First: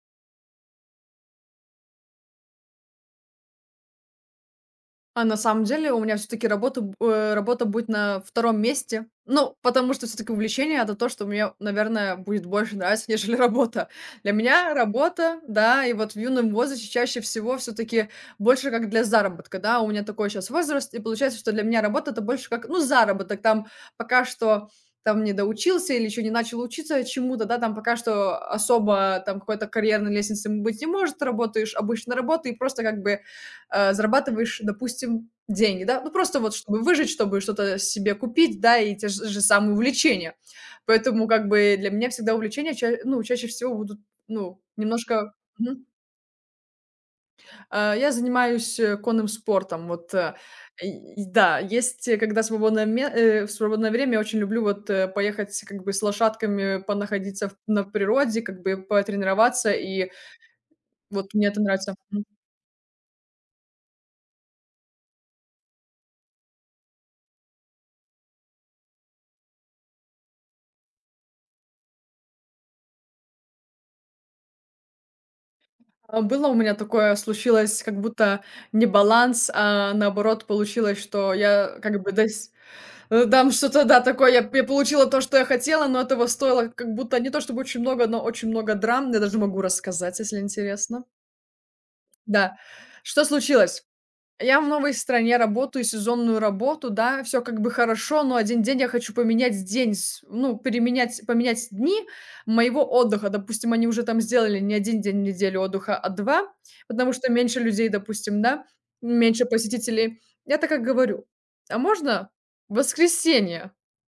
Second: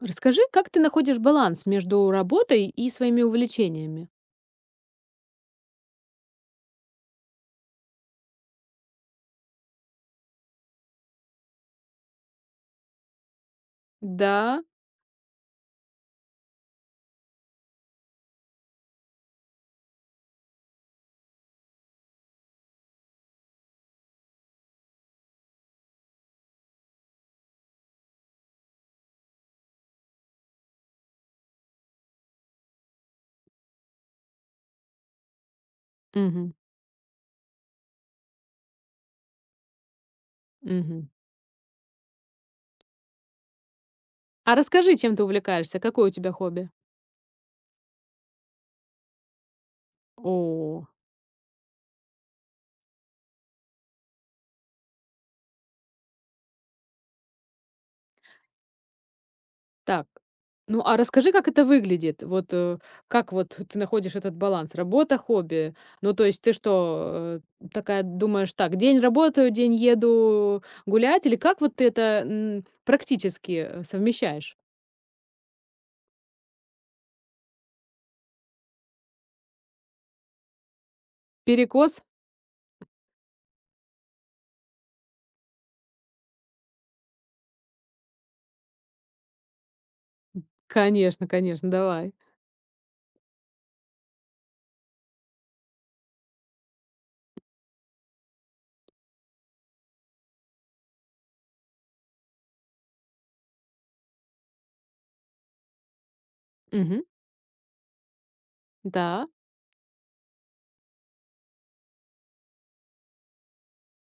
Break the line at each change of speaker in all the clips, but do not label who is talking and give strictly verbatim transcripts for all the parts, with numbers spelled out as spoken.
Расскажи, как ты находишь баланс между работой и своими увлечениями?
А на самом деле у меня все таки работа, б э, работа будет на втором месте. Ну, потому что все таки увлечение — это то, что мне, наверное, будет больше нравиться, нежели работа. Для
Да.
меня работа, да, и вот в юном возрасте чаще всего все таки больше как для заработка, да. У меня такой сейчас возраст, и получается, что для меня работа — это больше как, ну, заработок. Там пока что там не доучился или еще не начал учиться чему-то, да, там пока что особо там какой-то карьерной лестницы быть не может. Работаешь обычно работой и просто как бы э, зарабатываешь, допустим, деньги, да, ну просто
Мгм.
вот чтобы выжить, чтобы что-то себе купить, да, и те же же самые увлечения.
Мгм.
Поэтому как бы для меня всегда увлечения ча ну, чаще всего будут,
А
ну,
расскажи, чем ты
немножко.
увлекаешься?
Мгм.
Какое у тебя хобби?
А, я занимаюсь, э, конным спортом. Вот, э,
О,
и и да, есть, э, когда свободное ме э, в свободное время я очень люблю вот, э, поехать как бы с лошадками, понаходиться в на природе, как бы потренироваться,
так.
и
Ну, а расскажи,
вот
как
мне это
это
нравится.
выглядит? Вот, э, как вот ты находишь этот баланс? Работа, хобби? Ну, то есть ты что, э, такая думаешь, так, день работаю, день еду гулять? Или как вот ты это м, практически э, совмещаешь?
А, было у меня такое, случилось как будто не баланс, а наоборот получилось, что я как
Перекос?
бы дось э, там что-то, да, такое, я я получила то, что я хотела, но этого стоило как будто не то чтобы очень много, но очень много драм. Я даже могу рассказать, если интересно.
Конечно, конечно, давай.
Да. Что случилось? Я в новой стране, работаю сезонную работу, да, все как бы хорошо, но один день я хочу поменять день с ну, переменять поменять дни моего отдыха. Допустим, они уже там сделали не один день в неделю отдыха, а два,
Мгм.
потому что меньше людей, допустим, да,
Да.
меньше посетителей. Я так как говорю: "А можно в воскресенье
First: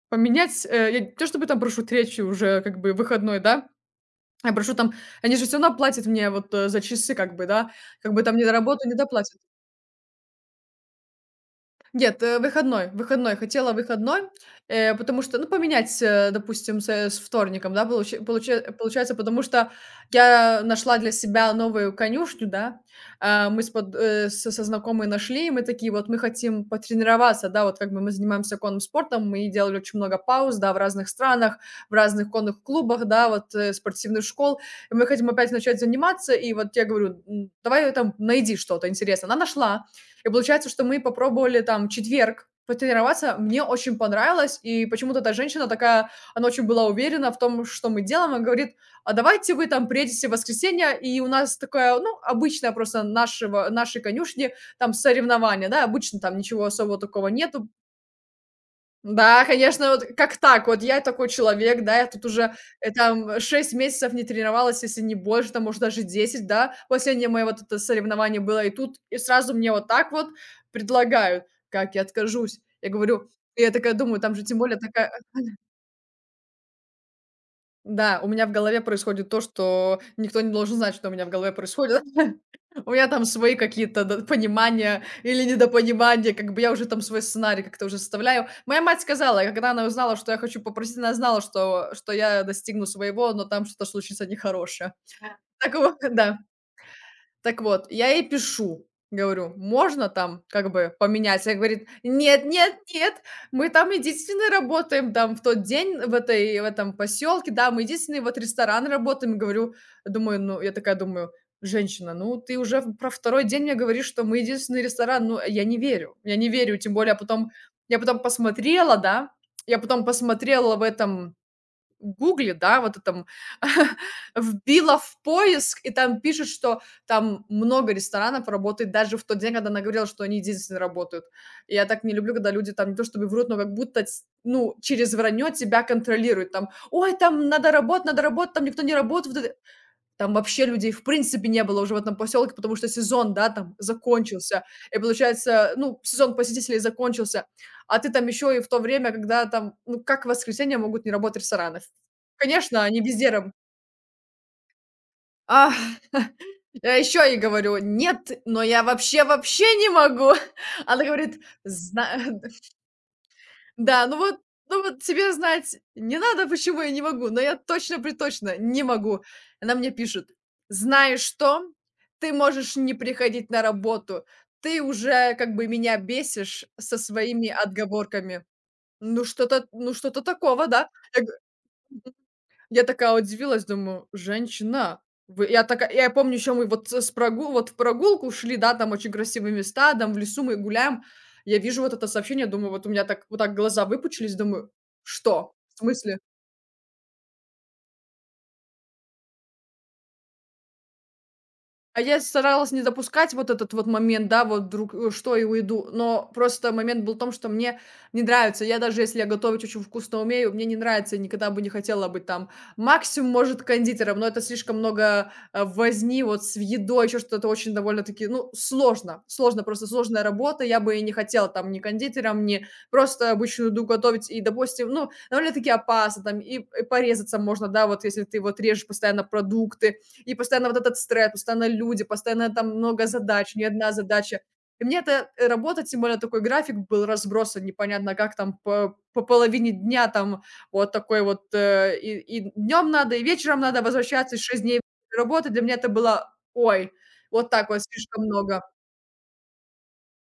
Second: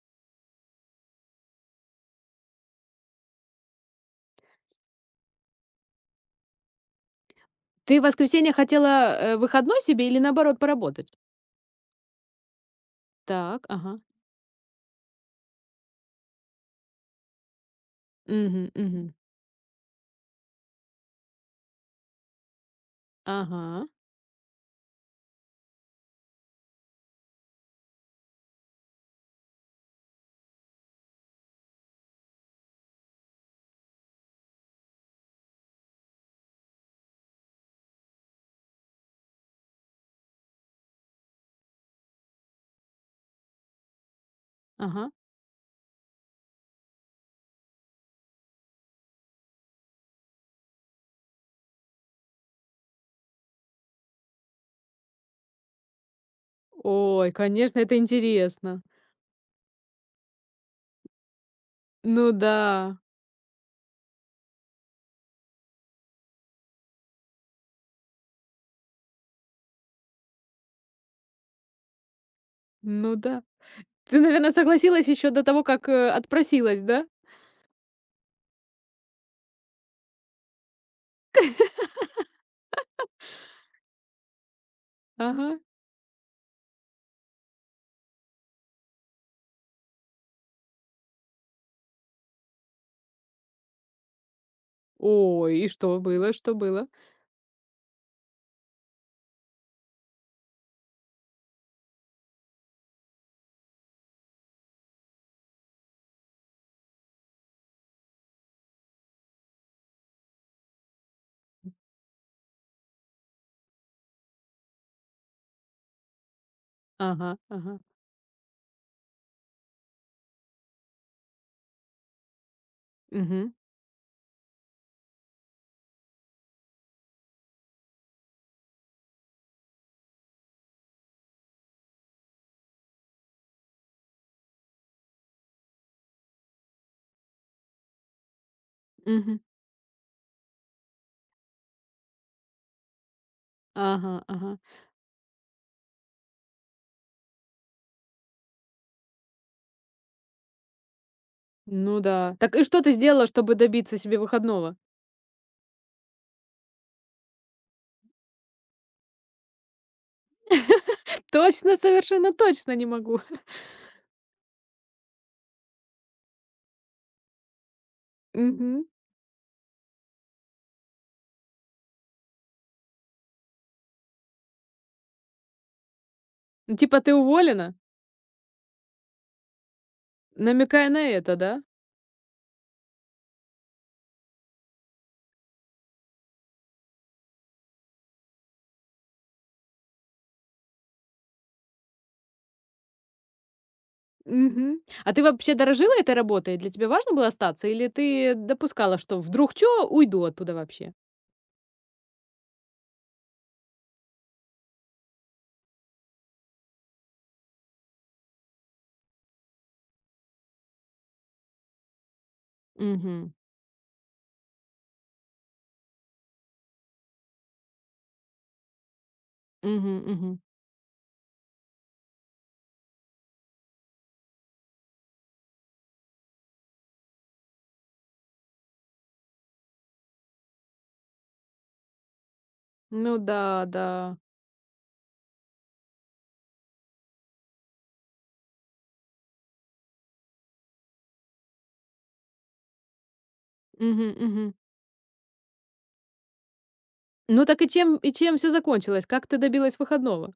поменять?" Э, я не то чтобы там прошу третий уже как бы выходной, да, я прошу там они же все равно платят мне вот, э, за часы как бы, да,
Ты в
как бы там не
воскресенье хотела,
доработаю, не
э,
доплатят.
выходной себе или, наоборот, поработать?
Нет, э, выходной, выходной.
Так,
Хотела
ага.
выходной, э, потому что, ну, поменять, э, допустим, с, э, с вторником, да, получи- получи-
Мгм, мгм.
получается, потому что я нашла для себя новую конюшню, да, а, мы с
Ага,
под- э, со, со знакомой нашли, и мы такие, вот мы хотим потренироваться, да, вот как бы мы занимаемся конным спортом, мы делали очень много пауз, да, в разных странах, в разных конных клубах, да, вот э, спортивных школ, и мы хотим опять начать заниматься, и вот я говорю: «М, давай э, там найди что-то интересное». Она нашла, и получается, что мы попробовали там четверг потренироваться, мне очень понравилось, и
ага.
почему-то эта женщина такая, она очень была уверена в том, что мы делаем, она говорит: а давайте вы там приедете в воскресенье, и у нас такое, ну, обычное просто нашего, нашей конюшни, там, соревнование, да, обычно там ничего особого такого
Ой,
нету,
конечно, это интересно.
да, конечно, вот как так? Вот я такой человек, да, я тут
Ну
уже,
да,
э, там шесть месяцев не тренировалась, если не больше, там, может, даже десять, да. Последнее мое вот это соревнование было, и тут, и сразу мне вот так вот предлагают. Как я откажусь? Я
ну
говорю,
да.
я такая
Ты,
думаю, там же
наверное,
тем более
согласилась
такая
еще до того, как, э, отпросилась, да?
да, у меня в голове происходит то, что никто не должен знать, что у меня в голове происходит. У меня там свои какие-то д- понимания или
Ага.
недопонимания, как бы я уже там свой сценарий как-то уже составляю. Моя мать сказала, и когда она узнала, что я хочу попросить, она знала, что, что я достигну своего, но там что-то случится нехорошее.
Ой, и
Так вот,
что было,
да.
что было?
Так вот, я ей пишу, говорю: "Можно там как бы поменять?" Она говорит: "Нет, нет, нет, мы там единственные работаем там в тот день в этой в этом поселке, да, мы единственный вот ресторан работаем". Говорю, думаю, ну, я такая думаю: "Женщина, ну ты уже в про второй день мне говоришь, что мы единственный ресторан". Ну, я не верю, я не верю, тем более
Ага,
потом
ага.
я потом посмотрела, да, я потом посмотрела в этом Гугле, да, вот там
Угу,
вбила в поиск, и там пишет, что там много ресторанов работает даже в тот день, когда она говорила, что они единственные работают. И я так не люблю, когда люди там не то чтобы врут, но как будто, ть ну, через вранье тебя контролируют. Там: "Ой, там надо работать, надо работать, там никто не работает".
угу.
Вот там вообще людей в принципе не было уже в этом поселке, потому что сезон, да, там
Ага, ага.
закончился. И получается, ну, сезон посетителей закончился, а ты там еще и в то время, когда там, ну, как в воскресенье могут не работать рестораны?
Ну да. Так и что
Конечно,
ты
они
сделала,
везде раб
чтобы добиться себе выходного?
А, я еще ей говорю: "Нет, но я вообще, вообще не могу". Она говорит:
Точно,
"Зна
совершенно точно не могу.
Да, ну вот ну вот тебе знать не надо, почему я не могу, но я точно-приточно не
Угу.
могу. Она мне пишет: "Знаешь что? Ты можешь не приходить на работу. Ты уже как бы меня бесишь со
Типа ты
своими
уволена?
отговорками". Ну что-то ну что-то такого, да.
Намекая на
Я
это, да?
я такая удивилась, думаю: "Женщина, вы". Я такая я помню, еще мы вот с прогу вот в прогулку шли, да, там очень красивые места, там в лесу мы гуляем. Я вижу вот это сообщение, думаю, вот у меня так вот так глаза выпучились, думаю:
Мгм. А ты
"Что?
вообще
В
дорожила этой
смысле?"
работой? Для тебя важно было остаться или ты допускала, что вдруг что, уйду оттуда вообще?
А я старалась не допускать вот этот вот момент, да, вот вдруг, э, что и уйду. Но просто момент был в том, что мне не нравится. Я даже если я готовить очень вкусно умею, мне не нравится, и никогда бы не хотела быть там. Максимум,
Мгм.
может, кондитером, но это слишком много э, возни вот с едой, еще что-то очень довольно-таки, ну, сложно. Сложно, просто
Мгм,
сложная
мгм.
работа. Я бы и не хотела там ни кондитером, ни просто обычную еду готовить. И, допустим, ну, довольно-таки опасно там, и, и порезаться можно, да, вот если ты вот режешь постоянно продукты, и постоянно вот этот стресс, постоянно люди, постоянно там много
Ну
задач, не
да, да.
одна задача. И мне эта э, работа, тем более такой график был разбросан, непонятно как там по, по половине дня там вот такой вот э, и, днем надо, и вечером надо
Мгм,
возвращаться, и
мгм.
шесть дней работы. Для меня это было, ой,
Ну
вот
так и
так вот
чем и
слишком
чем все
много.
закончилось? Как ты добилась выходного?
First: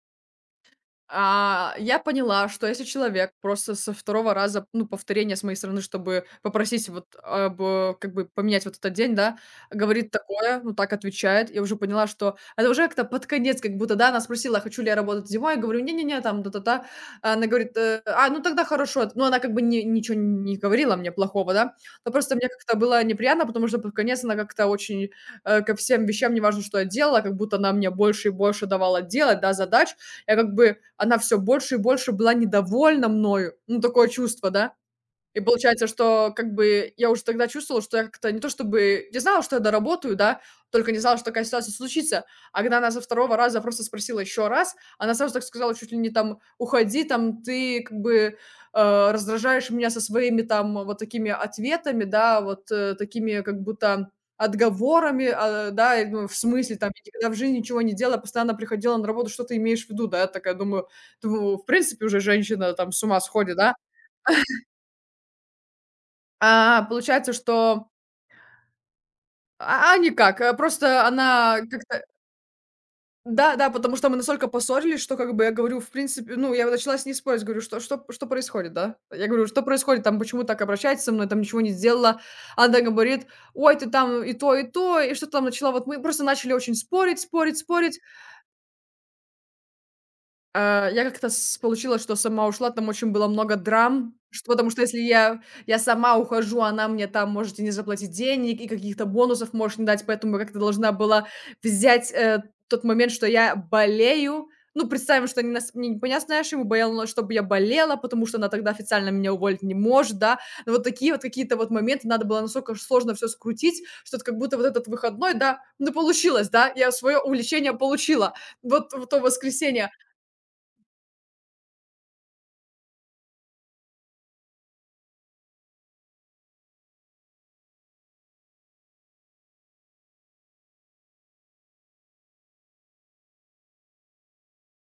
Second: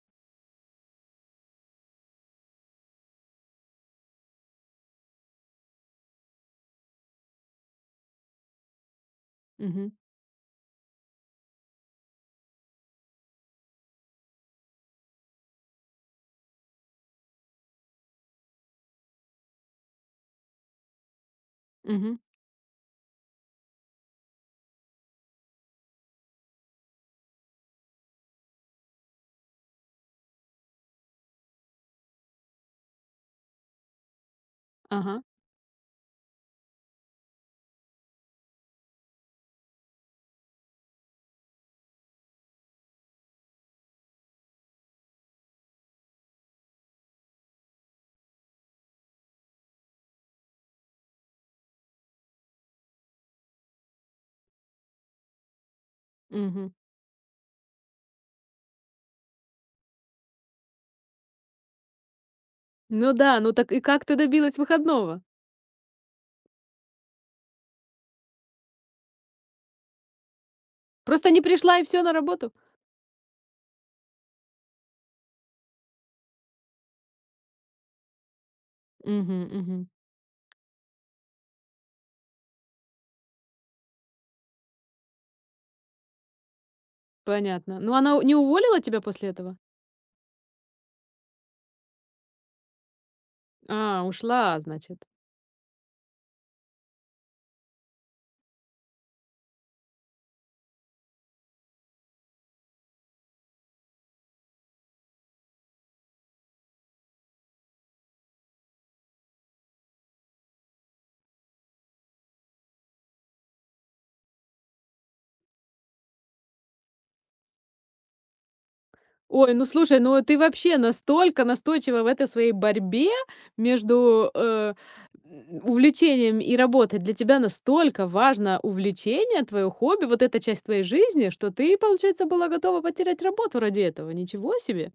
А, я поняла, что если человек просто со второго раза, ну, повторение с моей стороны, чтобы попросить вот об, э, как бы поменять вот этот день, да,
Мгм,
говорит такое, ну, так отвечает, я уже поняла, что это уже как-то под конец, как будто, да, она спросила, хочу ли я работать зимой, я говорю, не-не-не, там, та-та-та, а она говорит, э, а, ну, тогда хорошо, ну, она как бы ни- ничего не говорила мне плохого, да, но
мгм.
просто мне как-то было неприятно, потому что под конец она как-то очень э, ко всем вещам, неважно, что я делала, как будто она мне больше и больше давала делать, да, задач, я как бы она все больше и больше была недовольна мною. Ну, такое чувство, да.
Ага.
И получается, что как бы я уже тогда чувствовала, что я как-то не то чтобы не знала, что я доработаю, да, только не знала, что такая ситуация случится. А когда она со второго раза просто спросила еще раз, она сразу так сказала чуть ли не там: "Уходи, там ты как бы, э, раздражаешь меня со своими там вот такими ответами, да, вот, э, такими как будто отговорами, а, да". Я думаю: "В
Мгм.
смысле там? Я никогда в жизни ничего не делала, постоянно приходила на работу. Что ты имеешь в виду?" Да, я такая думаю думаю: "В принципе, уже женщина там с
Ну
ума
да, ну
сходит,
так
да?"
и как ты добилась выходного?
А, получается, что а, а никак, э, просто
Просто не
она
пришла и
как-то
все на работу?
да-да, потому что мы настолько поссорились, что как бы я говорю, в принципе, ну, я вот начала с ней спорить, говорю: "Что что что происходит, да?" Я
Мгм,
говорю: "Что
мгм.
происходит там? Почему так обращаетесь со мной? Там ничего не сделала". Она говорит: "Ой, ты там и то, и то". И что-то там начала, вот мы просто начали очень спорить спорить
Понятно. Ну
спорить.
она у не уволила тебя после этого?
А, я как-то с получилось, что сама ушла, там очень было много
А,
драм, что
ушла,
потому что если
значит.
я я сама ухожу, она мне там может и не заплатить денег, и каких-то бонусов может не дать, поэтому я как-то должна была взять, э, тот момент, что я болею. Ну, представим, что они нас не меня с нашими боялась, чтобы я болела, потому что она тогда официально меня уволить не может, да. Но вот такие вот какие-то вот моменты надо было настолько ж сложно все скрутить, что это как будто вот этот выходной, да, ну, получилось, да, я свое увлечение получила. Вот в то
Ой, ну
воскресенье.
слушай, ну ты вообще настолько настойчива в этой своей борьбе между, э, м, увлечением и работой. Для тебя настолько важно увлечение, твое хобби, вот эта часть твоей жизни, что ты, получается, была готова потерять работу ради этого. Ничего себе!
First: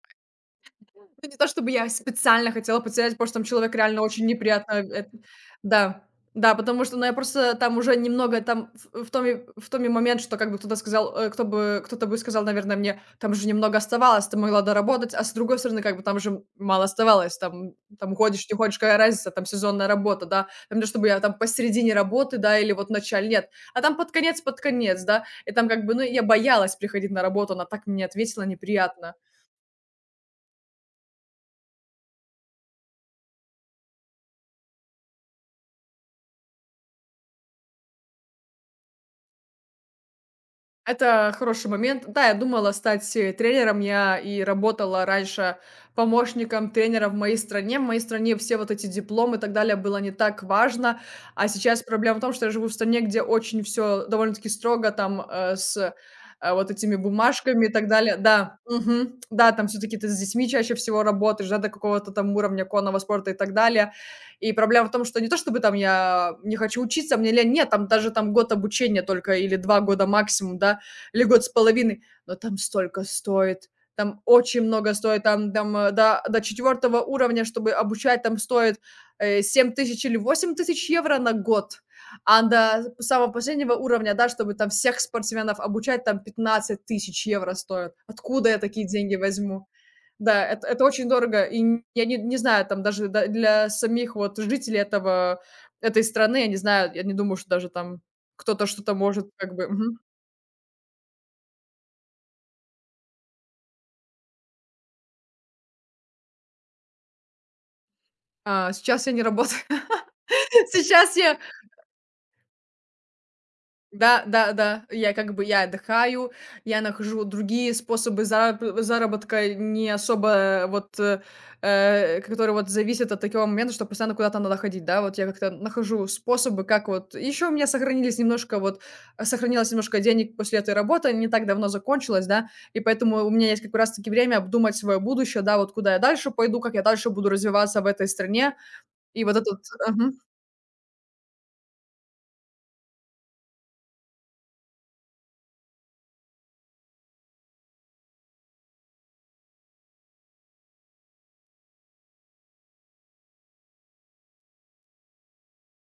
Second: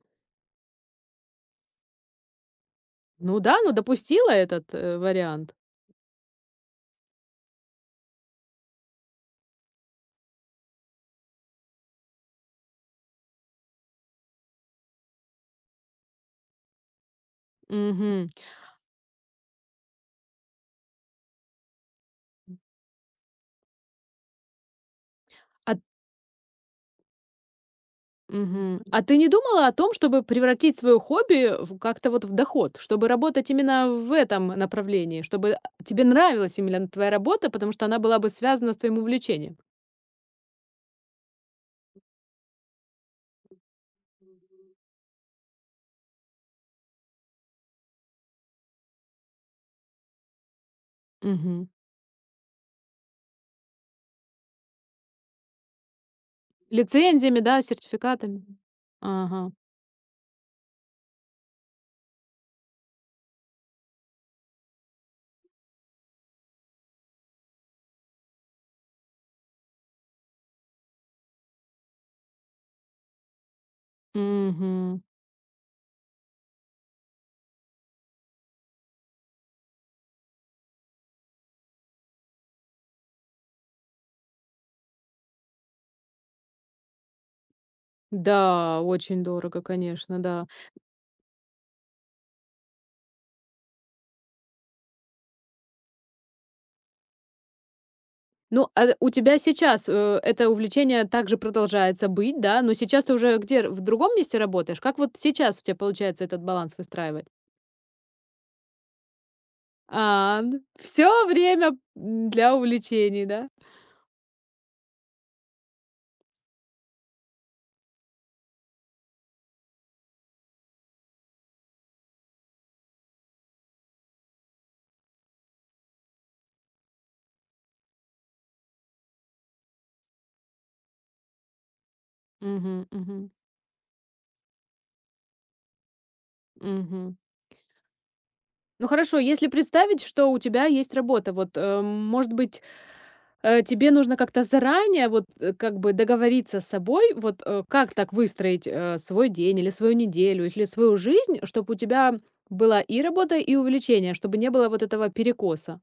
Ну, не то чтобы я специально хотела потерять, просто
Ну
там
да, ну
человек реально очень
допустила
неприятно
этот, э,
эт
вариант.
Да. Да, потому что, ну, я просто там уже немного там в в том и в том и момент, что как бы кто-то сказал, э, кто бы кто-то бы сказал, наверное, мне: "Там же немного оставалось, ты могла доработать". А с другой стороны, как бы там же мало оставалось, там там
Мгм.
уходишь, не уходишь, какая разница, там сезонная работа, да. Там не то чтобы я там посередине работы, да, или вот в нет, а там под конец под конец, да. И там
А.
как бы, ну, я боялась приходить на работу, она так мне ответила
Мгм. А
неприятно.
ты не думала о том, чтобы превратить свое хобби в как-то вот в доход, чтобы работать именно в этом направлении, чтобы, а, тебе нравилась именно твоя работа, потому что она была бы связана с твоим увлечением?
Это хороший момент. Да, я думала стать, э, тренером. Я и работала раньше помощником тренера в моей стране. В моей стране все вот эти дипломы и так далее было не так важно. А
Мгм.
сейчас проблема в том, что я живу в стране, где очень все довольно-таки строго там, э, с, э, вот этими
Лицензиями, да,
бумажками и так далее.
сертификатами?
Да, мгм. Да,
Ага.
там все таки ты с детьми чаще всего работаешь, да, до какого-то там уровня конного спорта и так далее. И проблема в том, что не то чтобы там я не хочу учиться, мне лень, нет, там даже там год обучения только или два года максимум, да. Или год с половиной. Но там столько стоит. Там очень много
Мгм.
стоит. Там, там э, до, до четвертого уровня, чтобы обучать, там стоит э, семь тысяч или восемь тысяч евро на год. А до самого последнего уровня, да, чтобы там всех спортсменов обучать, там пятнадцать тысяч евро стоит. Откуда я
Да,
такие деньги
очень дорого,
возьму?
конечно,
Да,
да.
это, это очень дорого. И я не, не знаю, там даже да- для самих вот жителей этого, этой страны, я не знаю, я не думаю, что даже там кто-то
Ну, а
что-то
у
может
тебя
как бы...
сейчас,
мгм.
э, это увлечение также продолжается быть, да, но сейчас ты уже где, в другом месте работаешь? Как вот сейчас у тебя получается этот баланс выстраивать?
А, сейчас я не работаю.
А,
Сейчас
все
я
время, м, для увлечений, да?
да, да, да, я как бы я отдыхаю, я нахожу другие способы зараб заработка, не особо вот, э, э, которые вот зависят от такого момента, что постоянно куда-то надо ходить, да. Вот я как-то нахожу способы, как вот еще у меня сохранились немножко вот, э, сохранилось немножко денег после этой работы, не так давно закончилась, да,
Мгм,
и поэтому у
мгм,
меня есть как раз таки время обдумать свое будущее, да, вот куда я дальше пойду, как я дальше
мгм.
буду развиваться в этой стране.
Ну хорошо,
И вот
если
этот
представить,
ага.
что у тебя есть работа, вот, э, может быть, э, тебе нужно как-то заранее вот, э, как бы договориться с собой, вот, э, как так выстроить, э, свой день или свою неделю, или свою жизнь, чтобы у тебя была и работа, и увлечение, чтобы не было вот этого перекоса?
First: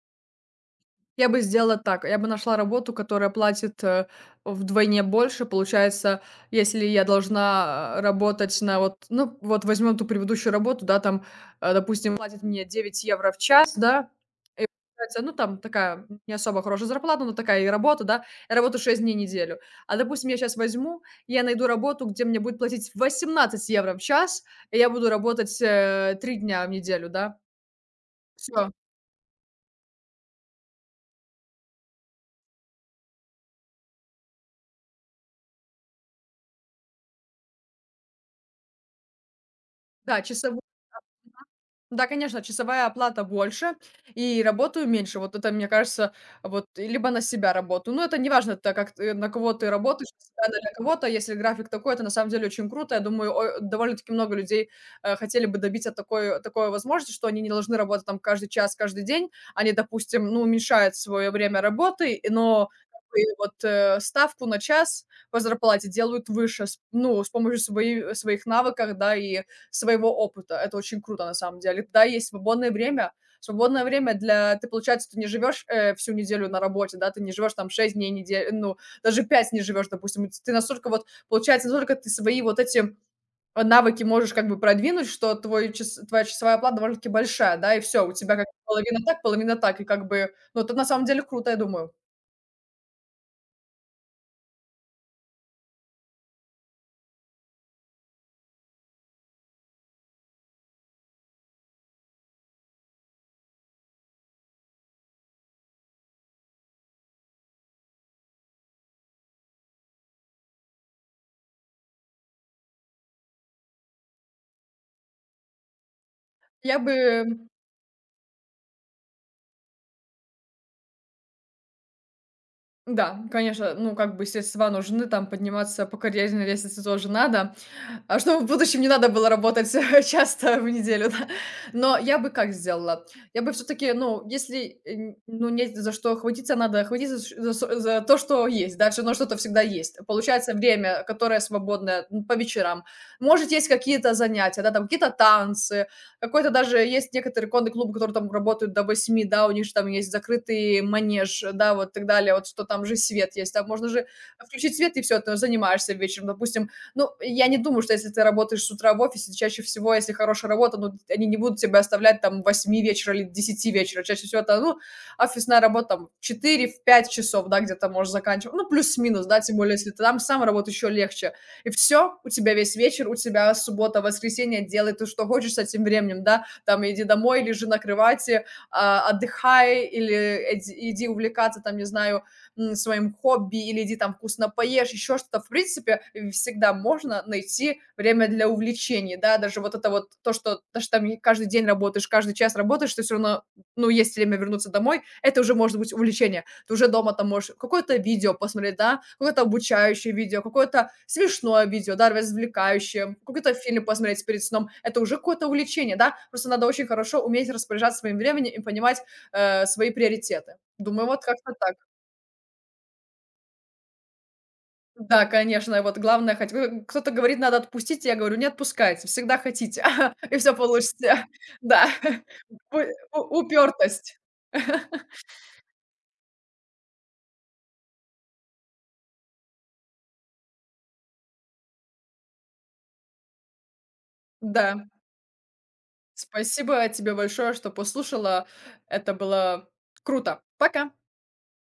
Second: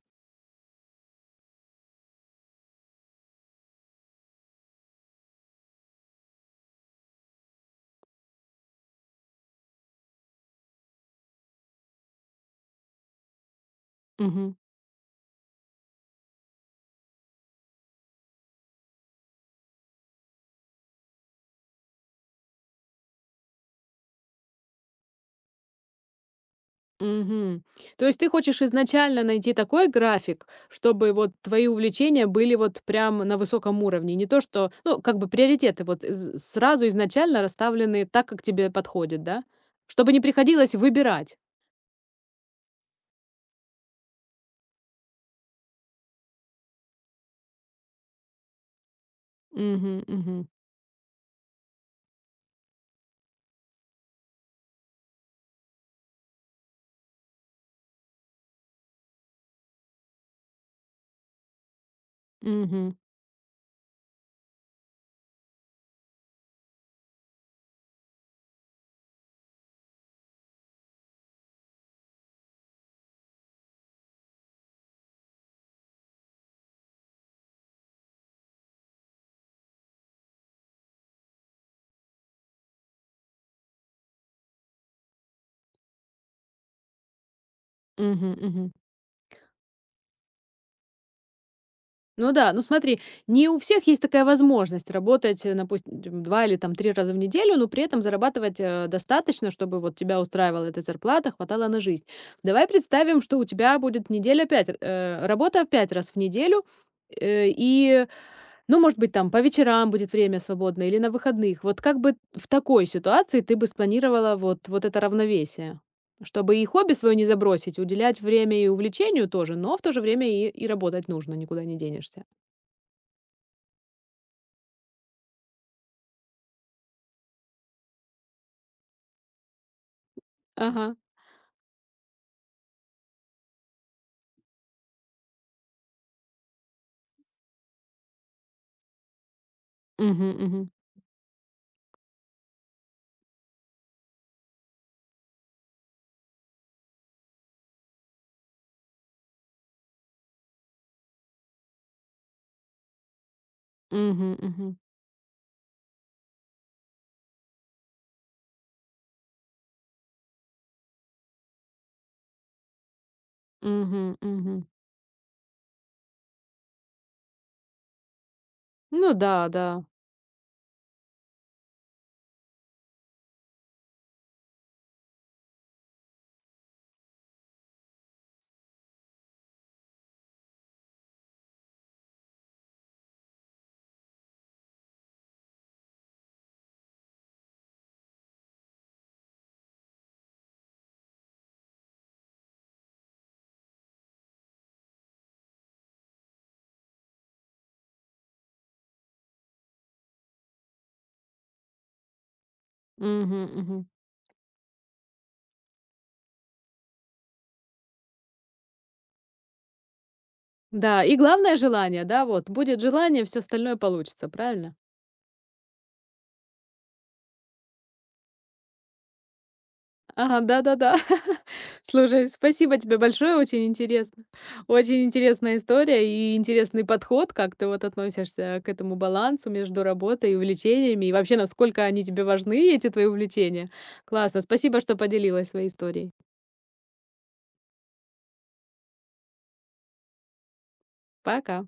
Я бы сделала так. Я бы нашла работу, которая платит, э, вдвойне больше. Получается, если я должна, а, работать на вот ну, вот возьмем ту предыдущую работу, да, там, э, допустим, платит мне девять евро в час, да.
Мгм.
И получается, ну, там такая не особо хорошая зарплата, но такая и работа, да. Я работаю шесть дней в неделю. А, допустим, я сейчас возьму, я найду работу, где мне будет платить восемнадцать евро в час, и я буду работать, э, три дня в неделю, да.
Мгм. То есть ты хочешь
Все,
изначально найти такой график, чтобы вот твои увлечения были вот прям на высоком уровне, не то что, ну, как бы приоритеты вот з- сразу изначально расставлены так, как тебе подходит, да? Чтобы не
да, часов
приходилось выбирать.
да, конечно, часовая оплата больше и работаю меньше. Вот это, мне кажется, вот и либо на себя работаю. Ну, это не важно, так как ты- на кого ты
Мгм,
работаешь, на
мгм,
себя или на кого-то. Если график такой, это на самом деле очень круто. Я думаю, о- довольно-таки много людей э, хотели бы добиться такой, такой возможности, что они не должны работать там каждый час, каждый день. Они, допустим, ну, уменьшают свое время работы, и- но
мгм,
как бы вот э, ставку на час по зарплате делают выше, с- ну, с помощью свои- своих навыков, да, и своего опыта. Это очень круто на самом деле. Тогда есть свободное время, свободное время для... Ты, получается, ты не живешь э, всю неделю на работе, да, ты не живешь там шесть дней недели, ну, даже пять не живешь, допустим. Ты настолько вот, получается, настолько ты свои вот эти э, навыки можешь как бы продвинуть, что твой час, твоя часовая оплата довольно-таки большая, да, и все, у
мгм,
тебя как
мгм.
половина так, половина так, и как бы, ну, это на самом деле круто, я думаю.
Ну да, ну смотри, не у всех есть такая возможность работать, э, допустим, два или там три раза в неделю, но при этом зарабатывать, э, достаточно, чтобы вот тебя устраивала эта зарплата, хватало на жизнь. Давай представим, что у тебя будет неделя пять, э, работа пять раз в неделю, э, и, ну, может быть, там по вечерам будет время свободное или на выходных. Вот как бы в такой ситуации ты бы спланировала вот вот это равновесие? Чтобы и
Я
хобби
бы
свое не забросить, уделять время и увлечению тоже, но в то же время и и работать нужно, никуда не денешься.
да, конечно, ну, как бы, средства нужны, там подниматься по карьерной лестнице тоже надо, а чтобы в будущем не надо было работать часто в
Ага.
неделю, да. Но я бы как сделала? Я бы все-таки, ну, если, э, н- ну, нет за что хватиться, надо хватиться ш- за, со- за то, что есть, да, все равно что-то всегда есть.
Мгм,
Получается,
мгм.
время, которое свободное м, по вечерам, может, есть какие-то занятия, да, там какие-то танцы, какой-то даже есть некоторые конные клубы, которые там работают до восьми, да, у них же там есть закрытый манеж, да, вот так далее, вот что там же свет есть, да, можно же
Мгм, мгм.
включить свет и все, ты занимаешься вечером, допустим. Ну, я не думаю, что если ты работаешь с утра в офисе, чаще всего, если хорошая работа, ну, они не будут тебя оставлять там восьми вечера или десяти вечера,
Мгм,
чаще всего
мгм.
это, ну, офисная работа там четыре пять часов, да, где-то можешь заканчивать, ну,
Ну
плюс-минус,
да,
да, тем
да.
более, если ты там сам работаешь, еще легче и все у тебя весь вечер, у тебя суббота, воскресенье, делай ты что хочешь с этим временем, да, там иди домой, лежи на кровати, а, отдыхай или иди иди увлекаться там, не знаю, своим хобби или иди там вкусно поешь, еще что-то. В принципе, всегда можно найти время для увлечений, да, даже вот это вот то, что даже там каждый день работаешь, каждый час работаешь, ты все равно, ну, есть время вернуться домой, это уже может быть увлечение. Ты уже дома там можешь какое-то видео посмотреть, да, какое-то обучающее видео, какое-то смешное видео, да, развлекающее,
Мгм,
какой-то фильм
мгм.
посмотреть перед сном. Это уже какое-то увлечение, да. Просто надо очень хорошо уметь распоряжаться своим временем и понимать, э, свои приоритеты.
Да,
Думаю,
и
вот как-то
главное
так.
желание, да, вот. Будет желание, все остальное получится, правильно?
Да, конечно, вот главное хоть вы кто-то говорит: "Надо отпустить". Я говорю: "Не отпускайте, всегда хотите, и
Ага,
все
да-да-да.
получится". Да,
Слушай,
у
спасибо тебе большое,
у
очень
упертость.
интересно. Очень интересная история и интересный подход, как ты вот относишься к этому балансу между работой и увлечениями, и вообще, насколько они тебе важны, эти твои увлечения. Классно, спасибо,
Да.
что поделилась своей историей.
Спасибо тебе большое, что послушала. Это было круто. Пока.
Пока.